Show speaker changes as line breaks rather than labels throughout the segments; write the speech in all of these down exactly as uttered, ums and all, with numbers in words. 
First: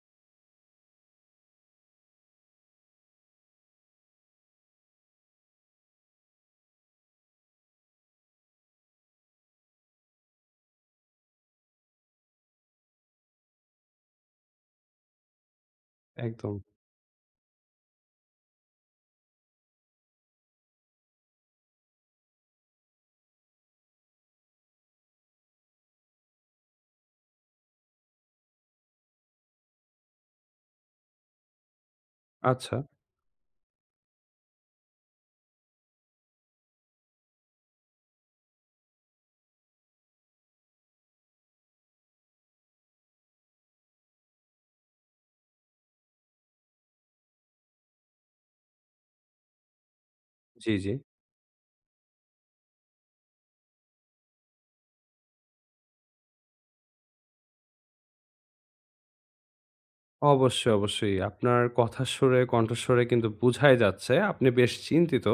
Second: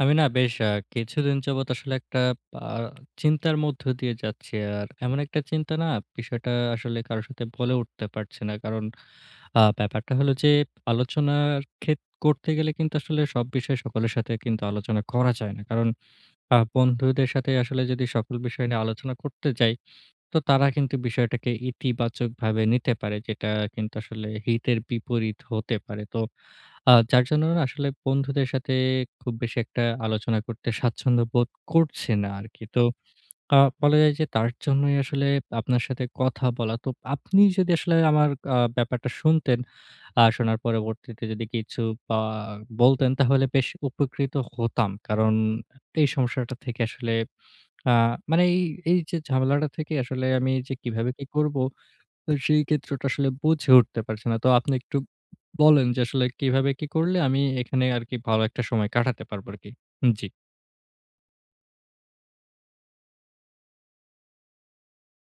আমি না বেশ আ কিছুদিন যাবৎ আসলে একটা আ চিন্তার মধ্য দিয়ে যাচ্ছি। আর এমন একটা চিন্তা না বিষয়টা আসলে কারো সাথে বলে উঠতে পারছি না। কারণ আ ব্যাপারটা হলো যে আলোচনার ক্ষেত করতে গেলে কিন্তু আসলে সব বিষয় সকলের সাথে কিন্তু আলোচনা করা যায় না। কারণ
একদম।
আ বন্ধুদের সাথে আসলে যদি সকল বিষয় নিয়ে আলোচনা করতে যাই, তো তারা কিন্তু বিষয়টাকে ইতিবাচকভাবে নিতে পারে যেটা কিন্তু আসলে হিতের বিপরীত হতে পারে। তো আ যার জন্য না আসলে বন্ধুদের সাথে খুব বেশি একটা আলোচনা করতে স্বাচ্ছন্দ্য বোধ করছি না আরকি।
আচ্ছা।
তো আ বলা যায় যে তার জন্যই আসলে আপনার সাথে কথা বলা। তো আপনি যদি আসলে আমার আ ব্যাপারটা শুনতেন, আ শোনার পরবর্তীতে যদি কিছু আ বলতেন তাহলে বেশ উপকৃত হতাম। কারণ এই সমস্যাটা থেকে আসলে আ মানে এই, এই যে ঝামেলাটা থেকে আসলে আমি
জি,
যে
জি।
কিভাবে কি করব, তো সেই ক্ষেত্রটা আসলে বুঝে উঠতে পারছি না। তো আপনি একটু বলেন যে আসলে কিভাবে কি করলে আমি এখানে আরকি ভালো একটা সময় কাটাতে পারবো আরকি? জি।
অবশ্যই, অবশ্যই। আপনার কথার সুরে, কণ্ঠস্বরে কিন্তু বুঝাই যাচ্ছে আপনি বেশ চিন্তিত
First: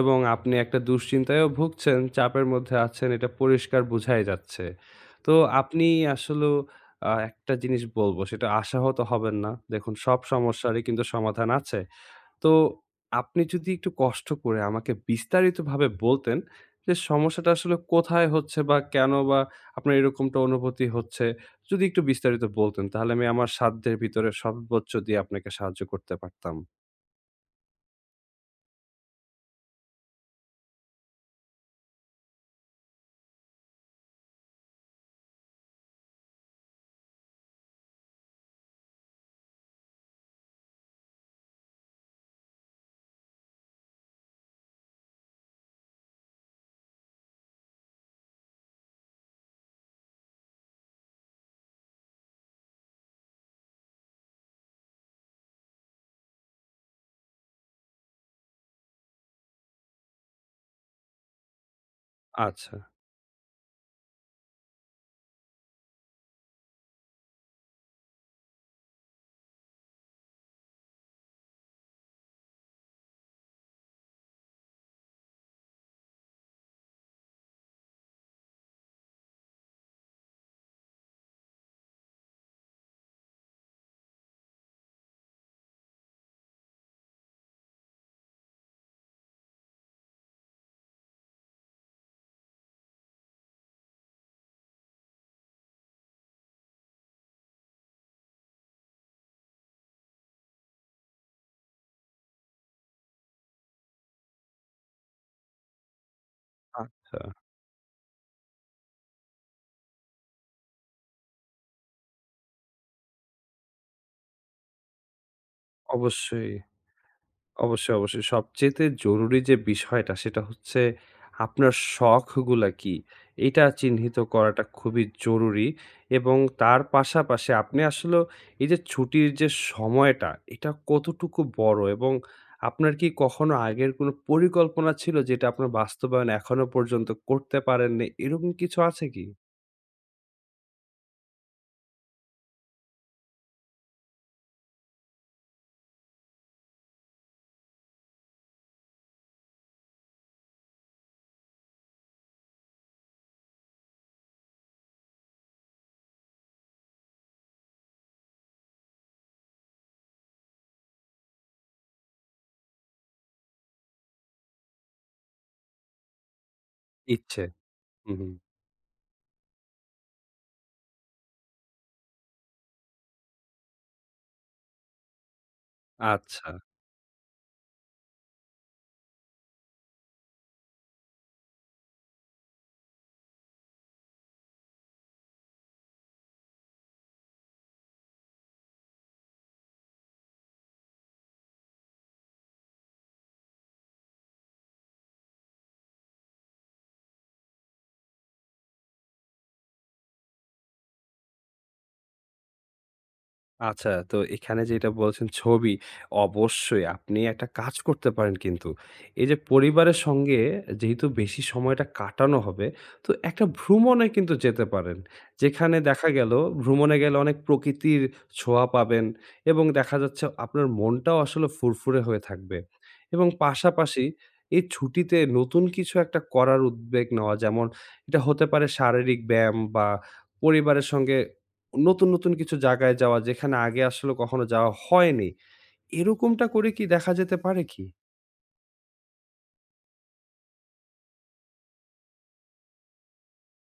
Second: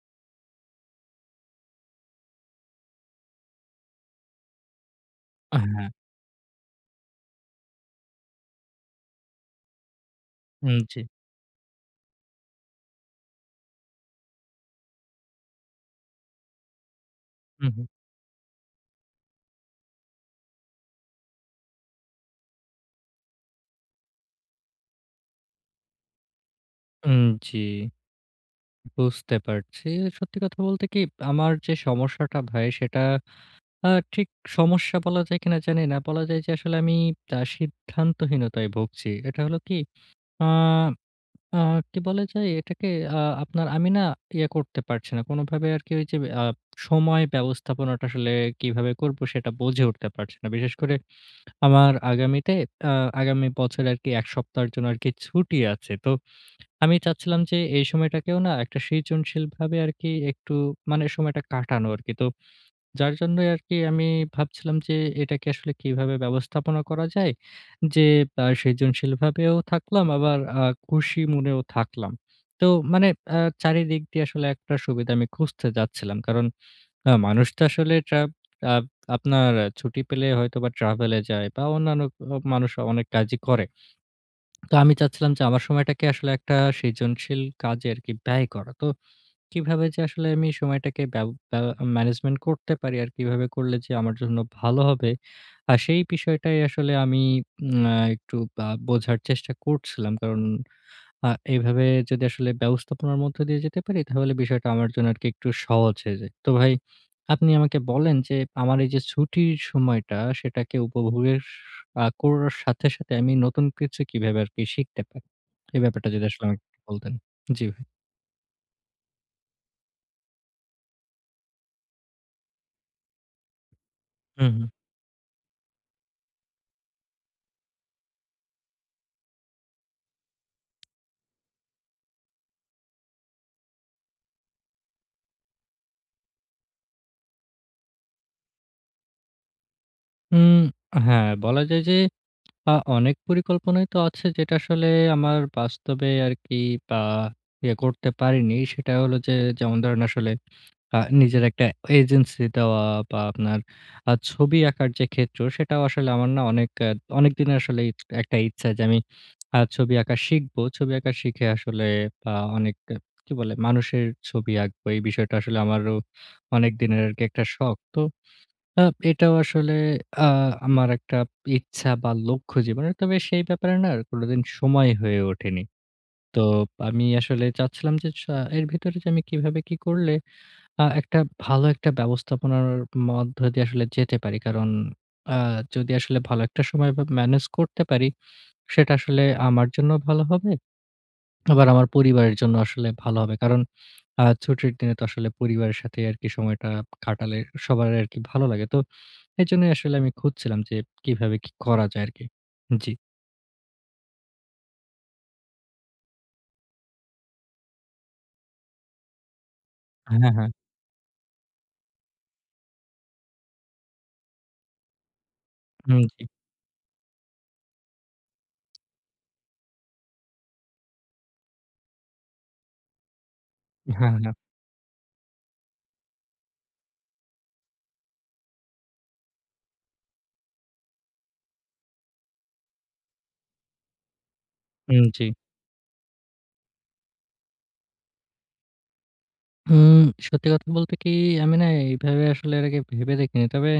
এবং আপনি একটা দুশ্চিন্তায়ও ভুগছেন, চাপের মধ্যে আছেন এটা পরিষ্কার বুঝাই যাচ্ছে। তো
আ
আপনি
হ্যাঁ।
আসলেও আ একটা জিনিস বলব সেটা আশাহত হবেন না। দেখুন সব
উম
সমস্যারই
জি।
কিন্তু সমাধান আছে। তো আপনি যদি একটু কষ্ট করে আমাকে বিস্তারিতভাবে বলতেন যে সমস্যাটা
হু,
আসলে
হু।
কোথায় হচ্ছে বা কেন বা আপনার এরকমটা অনুভূতি হচ্ছে? যদি একটু বিস্তারিত বলতেন তাহলে আমি আমার সাধ্যের ভিতরে সর্বোচ্চ দিয়ে আপনাকে সাহায্য করতে পারতাম।
উম জি, বুঝতে পারছি। সত্যি কথা বলতে কি, আমার যে সমস্যাটা ভাই সেটা আ ঠিক সমস্যা বলা যায় কিনা জানি না। বলা যায় যে আসলে আমি আ সিদ্ধান্তহীনতায় ভুগছি। এটা হলো কি, আ আ কি বলা যায়? এটাকে আ আপনার আমি না ইয়ে করতে পারছি না। কোনোভাবে আরকি ওই যে আ সময় ব্যবস্থাপনাটা আসলে কিভাবে করব সেটা বুঝে উঠতে পারছি না। বিশেষ করে আমার আগামীতে আ আগামী বছরে আরকি এক সপ্তাহের জন্য আরকি ছুটি আছে। তো আমি চাচ্ছিলাম যে এই সময়টাকেও না একটা সৃজনশীলভাবে আরকি একটু মানে সময়টা কাটানো আরকি। তো
আচ্ছা,
যার জন্যই আরকি আমি ভাবছিলাম যে এটাকে আসলে কিভাবে ব্যবস্থাপনা করা যায়? যে আ সৃজনশীলভাবেও থাকলাম আবার আ খুশি মনেও থাকলাম। তো মানে আ চারিদিক দিয়ে আসলে একটা সুবিধা আমি খুঁজতে যাচ্ছিলাম। কারণ আ মানুষ তো আসলে ট্রা আ আপনার ছুটি পেলে হয়তোবা ট্রাভেল এ যায় বা অন্যান্য অ মানুষ অনেক কাজই করে। তো আমি চাচ্ছিলাম যে আমার সময়টাকে আসলে একটা সৃজনশীল কাজে আরকি ব্যয় করা। তো কিভাবে যে আসলে আমি সময়টাকে ব্যব ব্যা ম্যানেজমেন্ট করতে পারি আর কিভাবে করলে যে আমার জন্য ভালো হবে, আ সেই বিষয়টাই আসলে আমি উম আ একটু বা বোঝার চেষ্টা করছিলাম। কারণ আ এভাবে যদি আসলে ব্যবস্থাপনার মধ্য দিয়ে যেতে পারি, তাহলে বিষয়টা আমার জন্য আরকি একটু সহজ হয়ে যায়। তো ভাই,
আচ্ছা।
আপনি আমাকে বলেন যে আমার এই যে ছুটির সময়টা সেটাকে উপভোগের আ করার সাথে, সাথে আমি নতুন কিছু কিভাবে আরকি শিখতে পারি? এই ব্যাপারটা যদি আসলে
অবশ্যই।
আমাকে একটু বলতেন। জি ভাই।
অবশ্যই, অবশ্যই। সবচেয়েতে জরুরি যে বিষয়টা সেটা হচ্ছে আপনার শখগুলা কি? এটা চিহ্নিত
হুম,
করাটা
হুম।
খুবই জরুরি এবং তার পাশাপাশি আপনি আসলেও এই যে ছুটির যে সময়টা এটা কতটুকু বড় এবং আপনার কি কখনো আগের কোনো পরিকল্পনা ছিল যেটা আপনার বাস্তবায়ন এখনো পর্যন্ত করতে পারেননি? এরকম কিছু আছে কি?
হুম, হ্যাঁ, বলা যায় যে আ অনেক পরিকল্পনাই তো আছে যেটা আসলে আমার বাস্তবে আরকি আ ইয়ে করতে পারিনি। সেটা হলো যে, যেমন ধরেন আসলে আ নিজের একটা এজেন্সি দেওয়া বা আপনার আ ছবি আঁকার যে ক্ষেত্র সেটাও আসলে আমার না অনেক আ অনেকদিনের আসলে ইচ একটা ইচ্ছা যে আমি আ ছবি আঁকা শিখবো। ছবি আঁকা শিখে আসলে আ অনেক আহ, কি বলে, মানুষের ছবি আঁকবো। এই বিষয়টা আসলে আমারও অনেক দিনের আরকি
ইচ্ছে।
একটা শখ। তো
হুম, হুম।
আ এটাও আসলে আ আমার একটা ইচ্ছা বা লক্ষ্য জীবনের। তবে সেই ব্যাপারে না আর কোনোদিন সময় হয়ে ওঠেনি। তো
আচ্ছা।
আমি আসলে চাচ্ছিলাম যে সা এর ভিতরে যে আমি কিভাবে কি করলে আ একটা ভালো একটা ব্যবস্থাপনার মধ্য দিয়ে আসলে যেতে পারি। কারণ আ যদি আসলে ভালো একটা সময় বা ম্যানেজ করতে পারি, সেটা আসলে আমার জন্য ভালো হবে। আবার আমার পরিবারের জন্য আসলে ভালো হবে। কারণ আ ছুটির দিনে তো আসলে পরিবারের সাথে আরকি সময়টা কাটালে সবার আরকি ভালো লাগে। তো এজন্যই আসলে আমি খুঁজছিলাম যে কিভাবে কি করা যায় আরকি। জি।
আচ্ছা, তো এখানে যেটা বলছেন ছবি, অবশ্যই আপনি একটা কাজ করতে পারেন কিন্তু। এই যে পরিবারের
হ্যাঁ,
সঙ্গে
হ্যাঁ।
যেহেতু বেশি সময়টা কাটানো হবে, তো একটা ভ্রমণে কিন্তু যেতে পারেন। যেখানে
হুম,
দেখা
জি।
গেল ভ্রমণে গেলে অনেক প্রকৃতির ছোঁয়া পাবেন এবং দেখা যাচ্ছে আপনার মনটাও আসলে ফুরফুরে হয়ে থাকবে। এবং পাশাপাশি
হ্যাঁ, হ্যাঁ।
এই ছুটিতে নতুন কিছু একটা করার উদ্বেগ নেওয়া যেমন এটা হতে পারে শারীরিক ব্যায়াম বা পরিবারের সঙ্গে নতুন, নতুন কিছু জায়গায় যাওয়া যেখানে আগে আসলে কখনো যাওয়া
হুম, জি।
হয়নি। এরকমটা করে কি দেখা যেতে পারে কি?
উম সত্যি কথা বলতে কি, আমি না এইভাবে আসলে এর আগে ভেবে দেখিনি। তবে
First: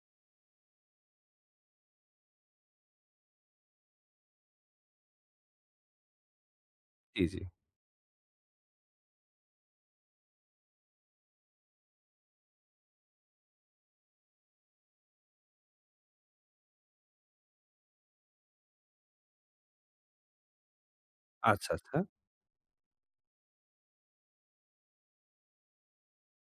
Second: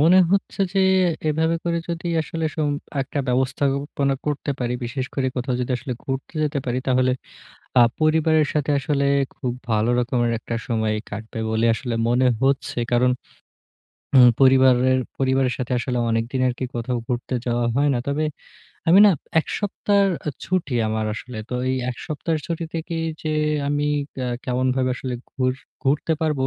মনে হচ্ছে যে এভাবে করে যদি আসলে সম একটা ব্যবস্থাপনা করতে পারি, বিশেষ করে কোথাও যদি আসলে ঘুরতে যেতে পারি, তাহলে
জি, জি।
আ পরিবারের সাথে আসলে খুব ভালো রকমের একটা সময় কাটবে বলে আসলে মনে হচ্ছে। কারণ উম পরিবারের পরিবারের সাথে আসলে অনেকদিন আরকি কোথাও ঘুরতে যাওয়া হয় না। তবে আমি না এক সপ্তাহের আ ছুটি আমার আসলে। তো
আচ্ছা,
এই এক
আচ্ছা।
সপ্তাহের ছুটি থেকেই যে আমি আ কেমনভাবে আসলে ঘুর ঘুরতে পারবো।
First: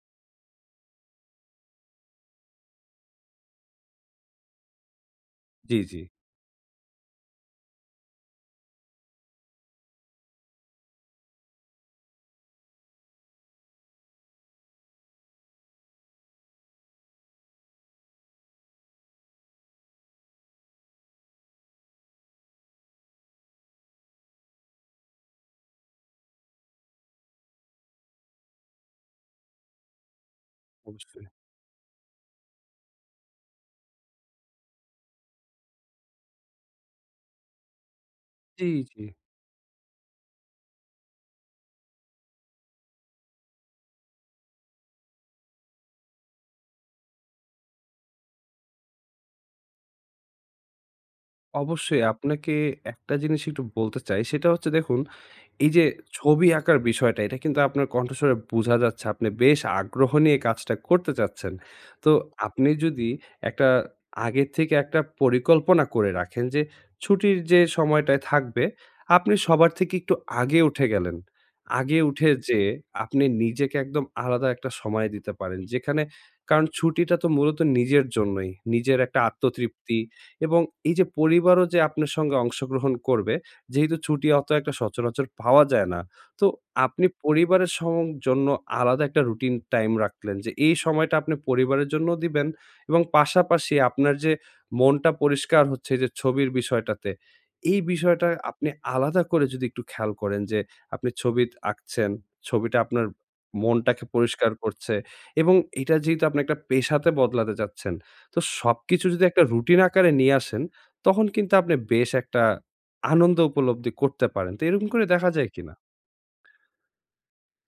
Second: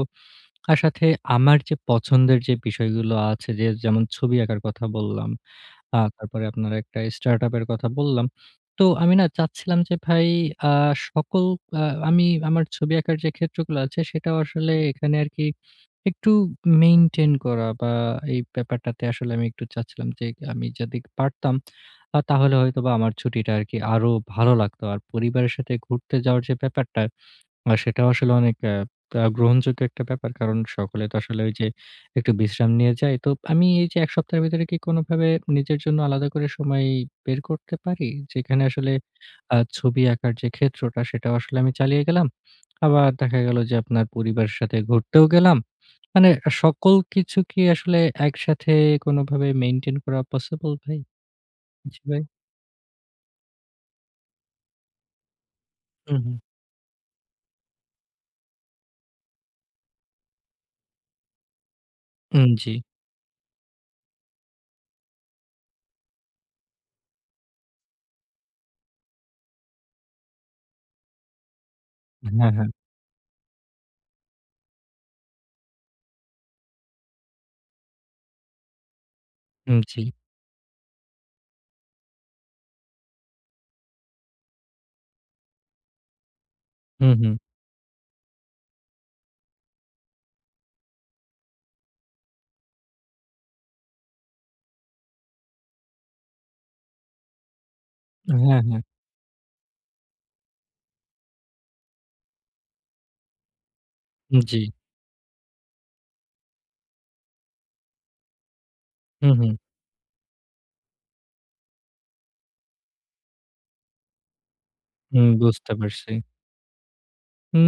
আর সাথে আমার যে পছন্দের যে বিষয়গুলো আছে, যে যেমন ছবি আঁকার কথা বললাম।
জি, জি।
আ তারপরে আপনার একটা স্টার্টআপ এর কথা বললাম। তো আমি না চাচ্ছিলাম যে ভাই আ সকল আ আমি আমার ছবি আঁকার যে ক্ষেত্রগুলো আছে সেটাও আসলে এখানে আরকি একটু মেইনটেইন করা বা এই ব্যাপারটাতে আসলে আমি একটু চাচ্ছিলাম যে আমি যদি পারতাম, আ তাহলে হয়তোবা আমার ছুটিটা আরকি আরো ভালো লাগতো। আর পরিবারের সাথে ঘুরতে যাওয়ার যে ব্যাপারটা, আর সেটাও আসলে অনেক আ আ গ্রহণযোগ্য একটা ব্যাপার। কারণ সকলে তো
অবশ্যই।
আসলে ওই যে একটু বিশ্রাম নিয়ে যায়। তো আমি এই যে এক সপ্তাহের ভিতরে কি কোনভাবে নিজের জন্য আলাদা করে সময় বের করতে পারি? যেখানে
জি,
আসলে
জি।
আ ছবি আঁকার যে ক্ষেত্রটা সেটাও আসলে আমি চালিয়ে গেলাম। আবার দেখা গেল যে আপনার পরিবারের সাথে ঘুরতেও গেলাম। মানে সকল কিছু কি আসলে একসাথে কোনভাবে মেইনটেইন করা পসিবল ভাই? জি
অবশ্যই
ভাই।
আপনাকে একটা জিনিস একটু বলতে চাই। সেটা হচ্ছে দেখুন এই যে
হুম, হুম।
ছবি আঁকার বিষয়টা, এটা কিন্তু আপনার কণ্ঠস্বরে বোঝা যাচ্ছে আপনি বেশ আগ্রহ নিয়ে কাজটা করতে চাচ্ছেন। তো
উম
আপনি
জি।
যদি একটা আগে থেকে একটা পরিকল্পনা করে রাখেন যে ছুটির যে সময়টায় থাকবে, আপনি সবার থেকে একটু আগে উঠে গেলেন। আগে উঠে
হ্যাঁ, হ্যাঁ।
যেয়ে আপনি নিজেকে একদম আলাদা একটা সময় দিতে পারেন। যেখানে কারণ ছুটিটা তো মূলত নিজের জন্যই। নিজের একটা
উম
আত্মতৃপ্তি
জি।
এবং এই যে পরিবারও যে আপনার সঙ্গে অংশগ্রহণ করবে যেহেতু ছুটি অত একটা সচরাচর পাওয়া যায় না। তো আপনি
হুম, হুম।
পরিবারের সং জন্য আলাদা একটা রুটিন টাইম রাখলেন যে, এই সময়টা আপনি পরিবারের জন্যও দিবেন এবং পাশাপাশি আপনার যে মনটা পরিষ্কার হচ্ছে যে ছবির বিষয়টাতে, এই বিষয়টা
হ্যাঁ,
আপনি
হ্যাঁ।
আলাদা করে যদি একটু খেয়াল করেন যে, আপনি ছবি আঁকছেন, ছবিটা আপনার মনটাকে পরিষ্কার
জি।
করছে এবং এটা যেহেতু আপনি একটা পেশাতে বদলাতে চাচ্ছেন, তো সবকিছু যদি
হুম,
একটা
হুম।
রুটিন আকারে নিয়ে আসেন, তখন কিন্তু আপনি বেশ একটা আনন্দ উপলব্ধি করতে পারেন। তো এরকম করে
হুম,
দেখা যায়
বুঝতে
কিনা?
পারছি।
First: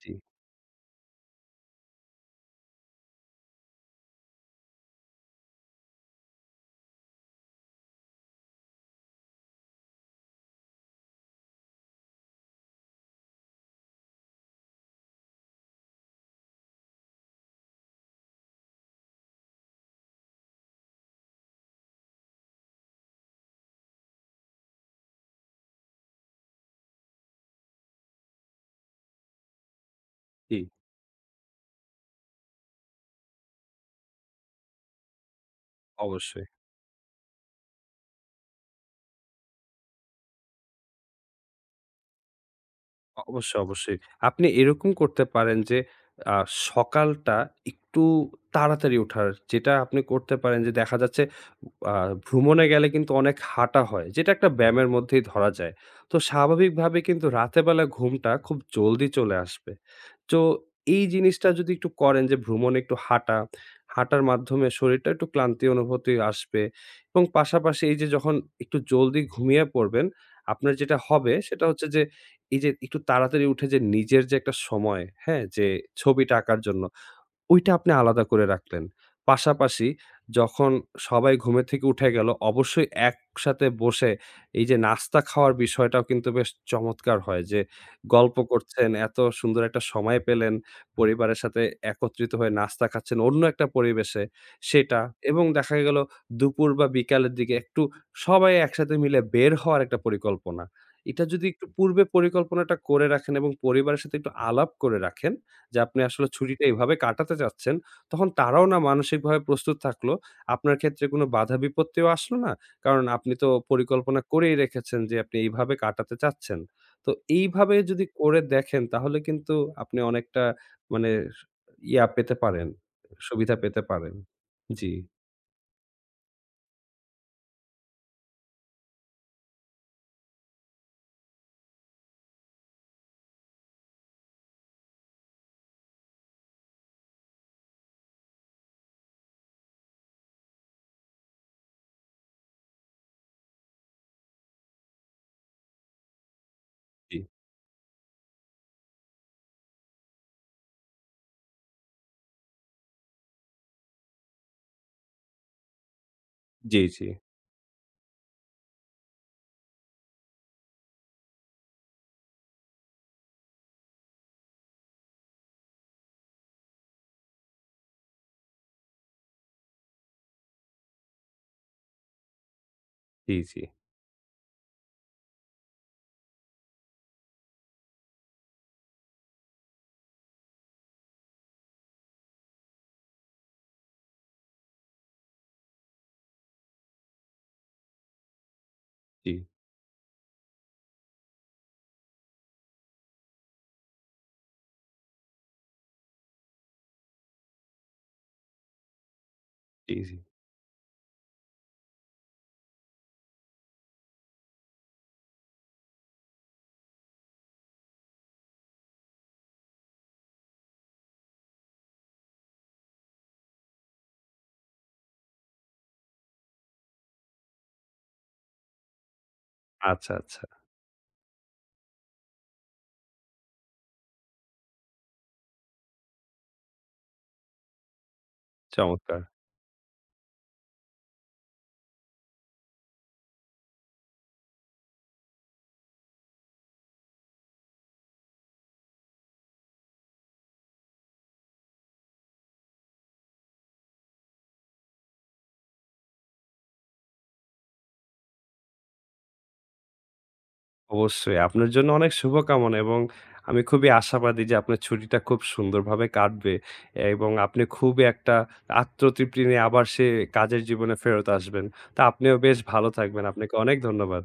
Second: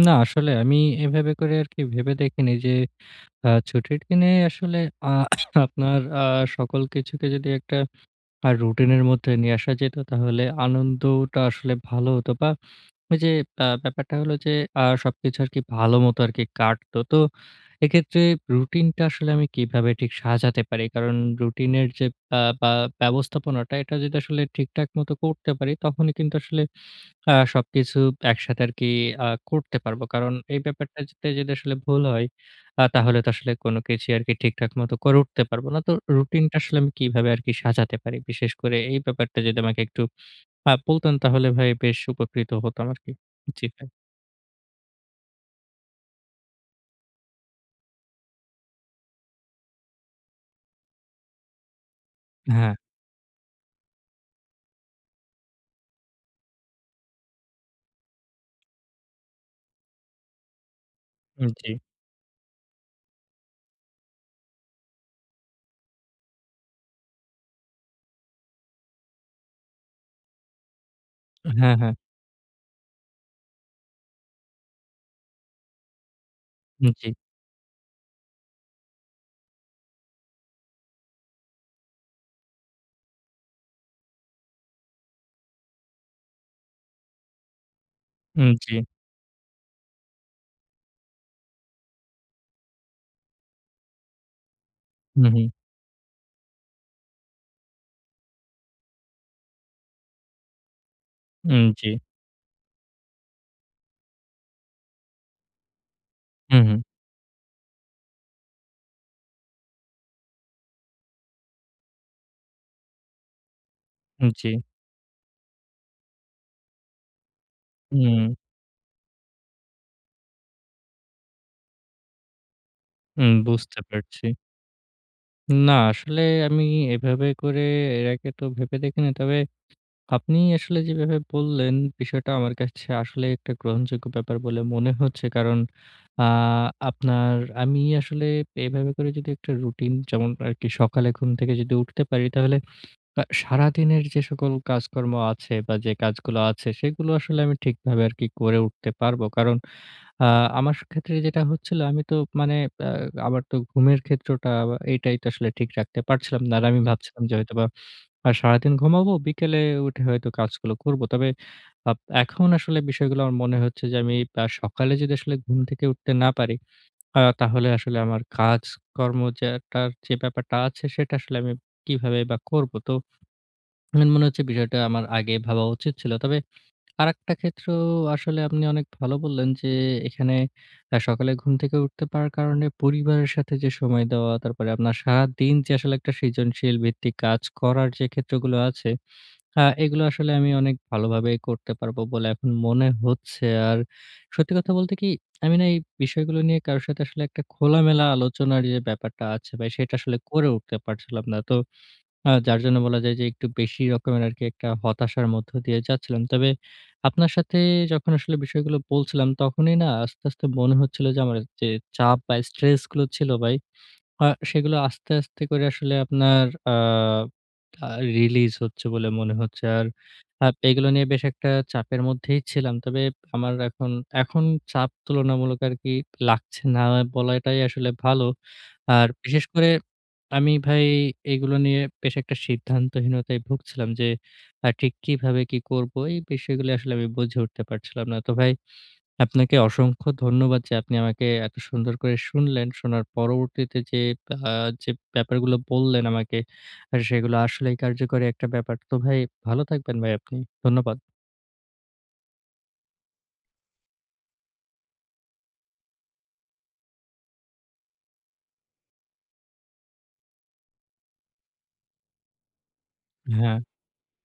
জি,
না আসলে আমি এভাবে করে আরকি ভেবে দেখিনি যে আ ছুটির দিনে আসলে আ আপনার আ সকল কিছুকে যদি একটা আ রুটিনের মধ্যে নিয়ে আসা যেত তাহলে আনন্দটা আসলে ভালো হতো বা ওই যে আ ব্যাপারটা হলো যে আ সবকিছু আরকি ভালো মতো আরকি কাটতো। তো এক্ষেত্রে রুটিনটা আসলে আমি কিভাবে ঠিক সাজাতে পারি? কারণ রুটিনের যে আ বা ব্যবস্থাপনাটা এটা যদি আসলে ঠিকঠাক মতো করতে পারি তখনই কিন্তু আসলে আ সবকিছু একসাথে আরকি আ করতে পারবো। কারণ
জি
এই ব্যাপারটাতে যদি আসলে ভুল হয়, আ তাহলে তো আসলে কোনো কিছুই আরকি ঠিকঠাক মতো করে উঠতে পারবো না। তো
অবশ্যই।
রুটিনটা আসলে আমি কিভাবে আরকি সাজাতে পারি? বিশেষ করে এই ব্যাপারটা যদি আমাকে একটু আ বলতেন তাহলে ভাই বেশ উপকৃত হতাম আরকি।
অবশ্যই,
জি ভাই।
অবশ্যই। আপনি এরকম করতে পারেন যে আ সকালটা একটু তাড়াতাড়ি ওঠার যেটা আপনি করতে পারেন যে দেখা যাচ্ছে আ ভ্রমণে
হ্যাঁ,
গেলে কিন্তু অনেক হাঁটা হয়। যেটা একটা ব্যায়ামের মধ্যেই ধরা যায়। তো স্বাভাবিকভাবে কিন্তু রাতের বেলা ঘুমটা খুব জলদি চলে আসবে। তো এই জিনিসটা
উম জি।
যদি একটু করেন যে ভ্রমণে একটু হাঁটা, হাঁটার মাধ্যমে শরীরটা একটু ক্লান্তি অনুভূতি আসবে এবং পাশাপাশি এই যে যখন একটু জলদি ঘুমিয়ে পড়বেন, আপনার যেটা হবে সেটা
হ্যাঁ,
হচ্ছে
হ্যাঁ।
যে এই যে একটু তাড়াতাড়ি উঠে যে নিজের যে একটা সময়, হ্যাঁ? যে ছবিটা আঁকার জন্য
উম জি,
ওইটা আপনি আলাদা করে রাখলেন। পাশাপাশি যখন সবাই ঘুমের থেকে উঠে গেল, অবশ্যই একসাথে বসে এই যে নাস্তা খাওয়ার বিষয়টাও কিন্তু বেশ চমৎকার হয় যে, গল্প
উম জি।
করছেন, এত সুন্দর একটা সময় পেলেন, পরিবারের সাথে একত্রিত হয়ে নাস্তা খাচ্ছেন অন্য একটা পরিবেশে সেটা
হু, হু।
এবং দেখা গেল দুপুর বা বিকালের দিকে একটু সবাই একসাথে মিলে বের হওয়ার একটা পরিকল্পনা। এটা যদি
উম
একটু
জি।
পূর্বে পরিকল্পনাটা করে রাখেন এবং পরিবারের সাথে একটু আলাপ করে রাখেন যে আপনি আসলে
হু,
ছুটিটা
হু।
এভাবে কাটাতে চাচ্ছেন, তখন তারাও না মানসিকভাবে প্রস্তুত থাকলো। আপনার ক্ষেত্রে কোনো বাধা বিপত্তিও আসলো না। কারণ আপনি তো পরিকল্পনা
উম জি।
করেই রেখেছেন যে আপনি এইভাবে কাটাতে চাচ্ছেন। তো এইভাবে যদি
হুম,
করে দেখেন তাহলে কিন্তু আপনি অনেকটা মানে স ইয়া পেতে পারেন,
হুম,
সুবিধা
বুঝতে
পেতে পারেন।
পারছি।
জি,
না আসলে আমি এভাবে করে এর আগে তো ভেবে দেখিনি। তবে আপনি আসলে যেভাবে বললেন, বিষয়টা আমার কাছে আসলে একটা গ্রহণযোগ্য ব্যাপার বলে মনে হচ্ছে। কারণ আ আপনার আমি আসলে এভাবে করে যদি একটা রুটিন যেমন আরকি সকালে ঘুম থেকে যদি উঠতে পারি, তাহলে আ সারাদিনের যে সকল কাজকর্ম আছে বা যে কাজগুলো আছে, সেগুলো
জি,
আসলে আমি ঠিকভাবে আরকি করে উঠতে পারবো। কারণ আ আমার ক্ষেত্রে যেটা হচ্ছিল, আমি তো মানে আ আমার তো ঘুমের ক্ষেত্রটা এটাই তো আসলে ঠিক রাখতে পারছিলাম না। আর আমি
জি, জি,
ভাবছিলাম যে হয়তোবা আর সারাদিন ঘুমাবো, বিকেলে উঠে হয়তো কাজগুলো করব। তবে আপ এখন আসলে বিষয়গুলো আমার মনে হচ্ছে যে আমি আ সকালে যদি আসলে ঘুম থেকে উঠতে না পারি, আ তাহলে আসলে আমার কাজকর্ম, যেটার যে ব্যাপারটা আছে সেটা আসলে আমি কিভাবে বা করব? তো
জি, জি,
আমার মনে হচ্ছে বিষয়টা আমার আগে ভাবা উচিত ছিল। তবে আরেকটা ক্ষেত্রেও আসলে আপনি অনেক ভালো বললেন যে এখানে আ সকালে ঘুম থেকে উঠতে পারার কারণে পরিবারের সাথে যে সময় দেওয়া, তারপরে আপনার সারাদিন যে আসলে একটা সৃজনশীল ভিত্তিক কাজ করার যে ক্ষেত্রগুলো আছে,
জি,
আ এগুলো আসলে আমি অনেক ভালোভাবেই করতে পারবো বলে এখন মনে হচ্ছে। আর সত্যি কথা বলতে কি, আমি না এই বিষয়গুলো নিয়ে কারো সাথে আসলে একটা খোলামেলা আলোচনার যে ব্যাপারটা আছে ভাই, সেটা
জি, জি।
আসলে করে উঠতে পারছিলাম না। তো আ যার জন্য বলা যায় যে একটু বেশি রকমের আরকি একটা হতাশার মধ্য দিয়ে যাচ্ছিলাম। তবে আপনার সাথে যখন আসলে বিষয়গুলো বলছিলাম, তখনই না আস্তে, আস্তে মনে হচ্ছিল যে আমার যে চাপ বা স্ট্রেস গুলো ছিল ভাই আ সেগুলো আস্তে, আস্তে করে আসলে আপনার আ আ রিলিজ হচ্ছে বলে মনে হচ্ছে। আর
আচ্ছা, আচ্ছা।
আ এগুলো নিয়ে বেশ একটা চাপের মধ্যেই ছিলাম। তবে আমার এখন, এখন চাপ তুলনামূলক আরকি লাগছে না বলাটাই আসলে ভালো। আর
চমৎকার!
বিশেষ করে আমি ভাই এগুলো নিয়ে বেশ একটা সিদ্ধান্তহীনতায় ভুগছিলাম যে আ ঠিক কিভাবে কি করব? এই বিষয়গুলো আসলে আমি বুঝে উঠতে পারছিলাম না। তো ভাই, আপনাকে অসংখ্য ধন্যবাদ যে আপনি আমাকে এত সুন্দর করে শুনলেন। শোনার পরবর্তীতে যে আ যে ব্যাপারগুলো বললেন আমাকে, আর সেগুলো আসলেই কার্যকরী একটা ব্যাপার। তো ভাই, ভালো থাকবেন ভাই আপনি। ধন্যবাদ।
অবশ্যই। আপনার জন্য অনেক শুভকামনা এবং আমি খুবই আশাবাদী যে আপনার ছুটিটা খুব সুন্দরভাবে কাটবে এবং আপনি খুবই একটা আত্মতৃপ্তি নিয়ে আবার সে কাজের জীবনে ফেরত আসবেন। তো আপনিও বেশ ভালো থাকবেন। আপনাকে
হ্যাঁ।
অনেক ধন্যবাদ।